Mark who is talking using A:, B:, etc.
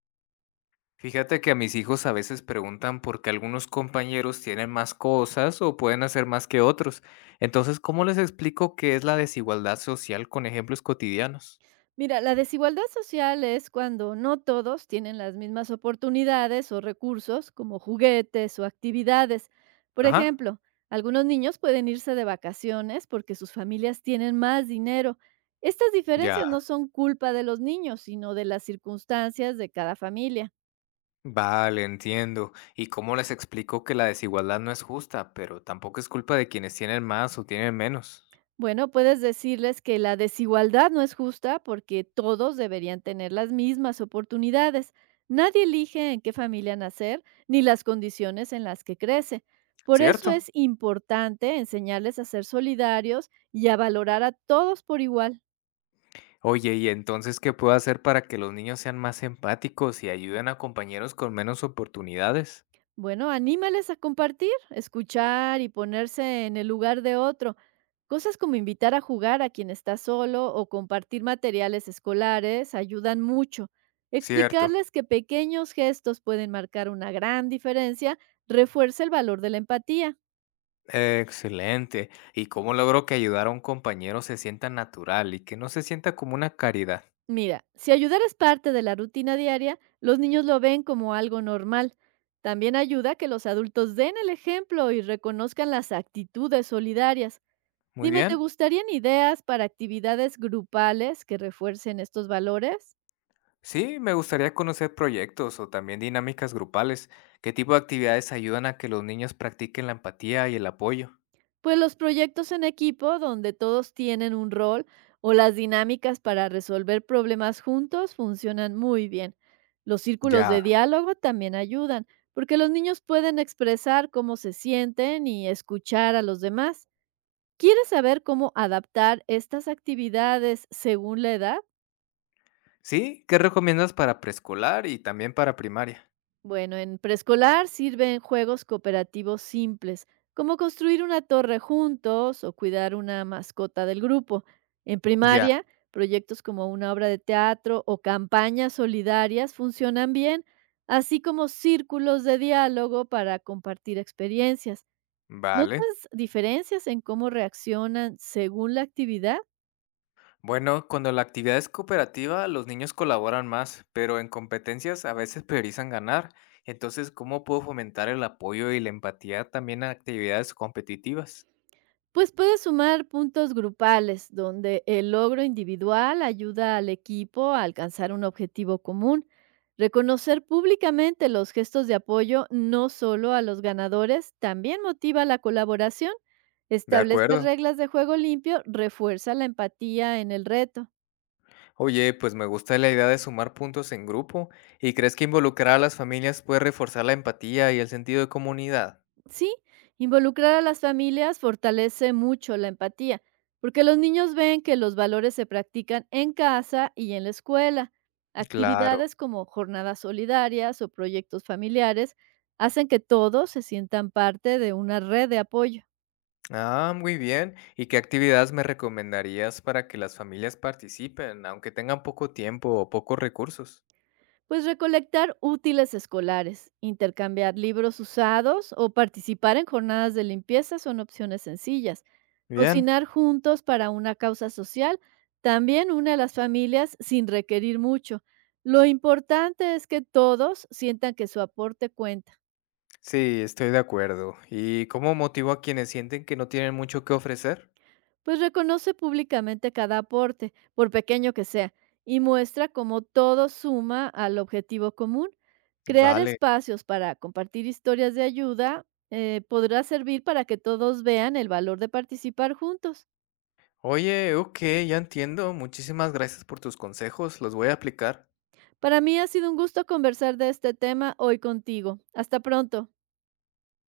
A: Fíjate que a mis hijos a veces preguntan por qué algunos compañeros tienen más cosas o pueden hacer más que otros. Entonces, ¿cómo les explico qué es la desigualdad social con ejemplos cotidianos?
B: Mira, la desigualdad social es cuando no todos tienen las mismas oportunidades o recursos, como juguetes o actividades. Por
A: Ajá.
B: ejemplo, algunos niños pueden irse de vacaciones porque sus familias tienen más dinero. Estas
A: Ya,
B: diferencias no son culpa de los niños, sino de las circunstancias de cada familia.
A: vale, entiendo. ¿Y cómo les explico que la desigualdad no es justa, pero tampoco es culpa de quienes tienen más o tienen menos?
B: Bueno, puedes decirles que la desigualdad no es justa porque todos deberían tener las mismas oportunidades. Nadie elige en qué familia nacer ni las condiciones en las que crece. Por eso
A: Cierto.
B: es importante enseñarles a ser solidarios y a valorar a todos por igual.
A: Oye, ¿y entonces qué puedo hacer para que los niños sean más empáticos y ayuden a compañeros con menos oportunidades?
B: Bueno, anímales a compartir, escuchar y ponerse en el lugar de otro. Cosas como invitar a jugar a quien está solo o compartir materiales escolares ayudan mucho.
A: Cierto.
B: Explicarles que pequeños gestos pueden marcar una gran diferencia refuerza el valor de la empatía.
A: Excelente. ¿Y cómo logro que ayudar a un compañero se sienta natural y que no se sienta como una caridad?
B: Mira, si ayudar es parte de la rutina diaria, los niños lo ven como algo normal. También ayuda que los adultos den el ejemplo y reconozcan las actitudes solidarias.
A: Muy
B: Dime, ¿te
A: bien.
B: gustarían ideas para actividades grupales que refuercen estos valores?
A: Sí, me gustaría conocer proyectos o también dinámicas grupales. ¿Qué tipo de actividades ayudan a que los niños practiquen la empatía y el apoyo?
B: Pues los proyectos en equipo donde todos tienen un rol o las dinámicas para resolver problemas juntos funcionan muy bien. Los círculos
A: Ya.
B: de diálogo también ayudan, porque los niños pueden expresar cómo se sienten y escuchar a los demás. ¿Quieres saber cómo adaptar estas actividades según la edad?
A: Sí, ¿qué recomiendas para preescolar y también para primaria?
B: Bueno, en preescolar sirven juegos cooperativos simples, como construir una torre juntos o cuidar una mascota del grupo. En
A: Ya.
B: primaria, proyectos como una obra de teatro o campañas solidarias funcionan bien, así como círculos de diálogo para compartir experiencias.
A: Vale.
B: ¿Notas diferencias en cómo reaccionan según la actividad?
A: Bueno, cuando la actividad es cooperativa, los niños colaboran más, pero en competencias a veces priorizan ganar. Entonces, ¿cómo puedo fomentar el apoyo y la empatía también a actividades competitivas?
B: Pues puedes sumar puntos grupales, donde el logro individual ayuda al equipo a alcanzar un objetivo común. Reconocer públicamente los gestos de apoyo, no solo a los ganadores, también motiva la colaboración.
A: De
B: Establecer
A: acuerdo.
B: reglas de juego limpio refuerza la empatía en el reto.
A: Oye, pues me gusta la idea de sumar puntos en grupo. ¿Y crees que involucrar a las familias puede reforzar la empatía y el sentido de comunidad?
B: Sí, involucrar a las familias fortalece mucho la empatía, porque los niños ven que los valores se practican en casa y en la escuela.
A: Claro.
B: Actividades como jornadas solidarias o proyectos familiares hacen que todos se sientan parte de una red de apoyo.
A: Ah, muy bien. ¿Y qué actividades me recomendarías para que las familias participen, aunque tengan poco tiempo o pocos recursos?
B: Pues recolectar útiles escolares, intercambiar libros usados o participar en jornadas de limpieza son opciones sencillas.
A: Bien.
B: Cocinar juntos para una causa social también une a las familias sin requerir mucho. Lo importante es que todos sientan que su aporte cuenta.
A: Sí, estoy de acuerdo. ¿Y cómo motivo a quienes sienten que no tienen mucho que ofrecer?
B: Pues reconoce públicamente cada aporte, por pequeño que sea, y muestra cómo todo suma al objetivo común. Crear
A: Vale.
B: espacios para compartir historias de ayuda podrá servir para que todos vean el valor de participar juntos.
A: Oye, ok, ya entiendo. Muchísimas gracias por tus consejos. Los voy a aplicar.
B: Para mí ha sido un gusto conversar de este tema hoy contigo. Hasta pronto.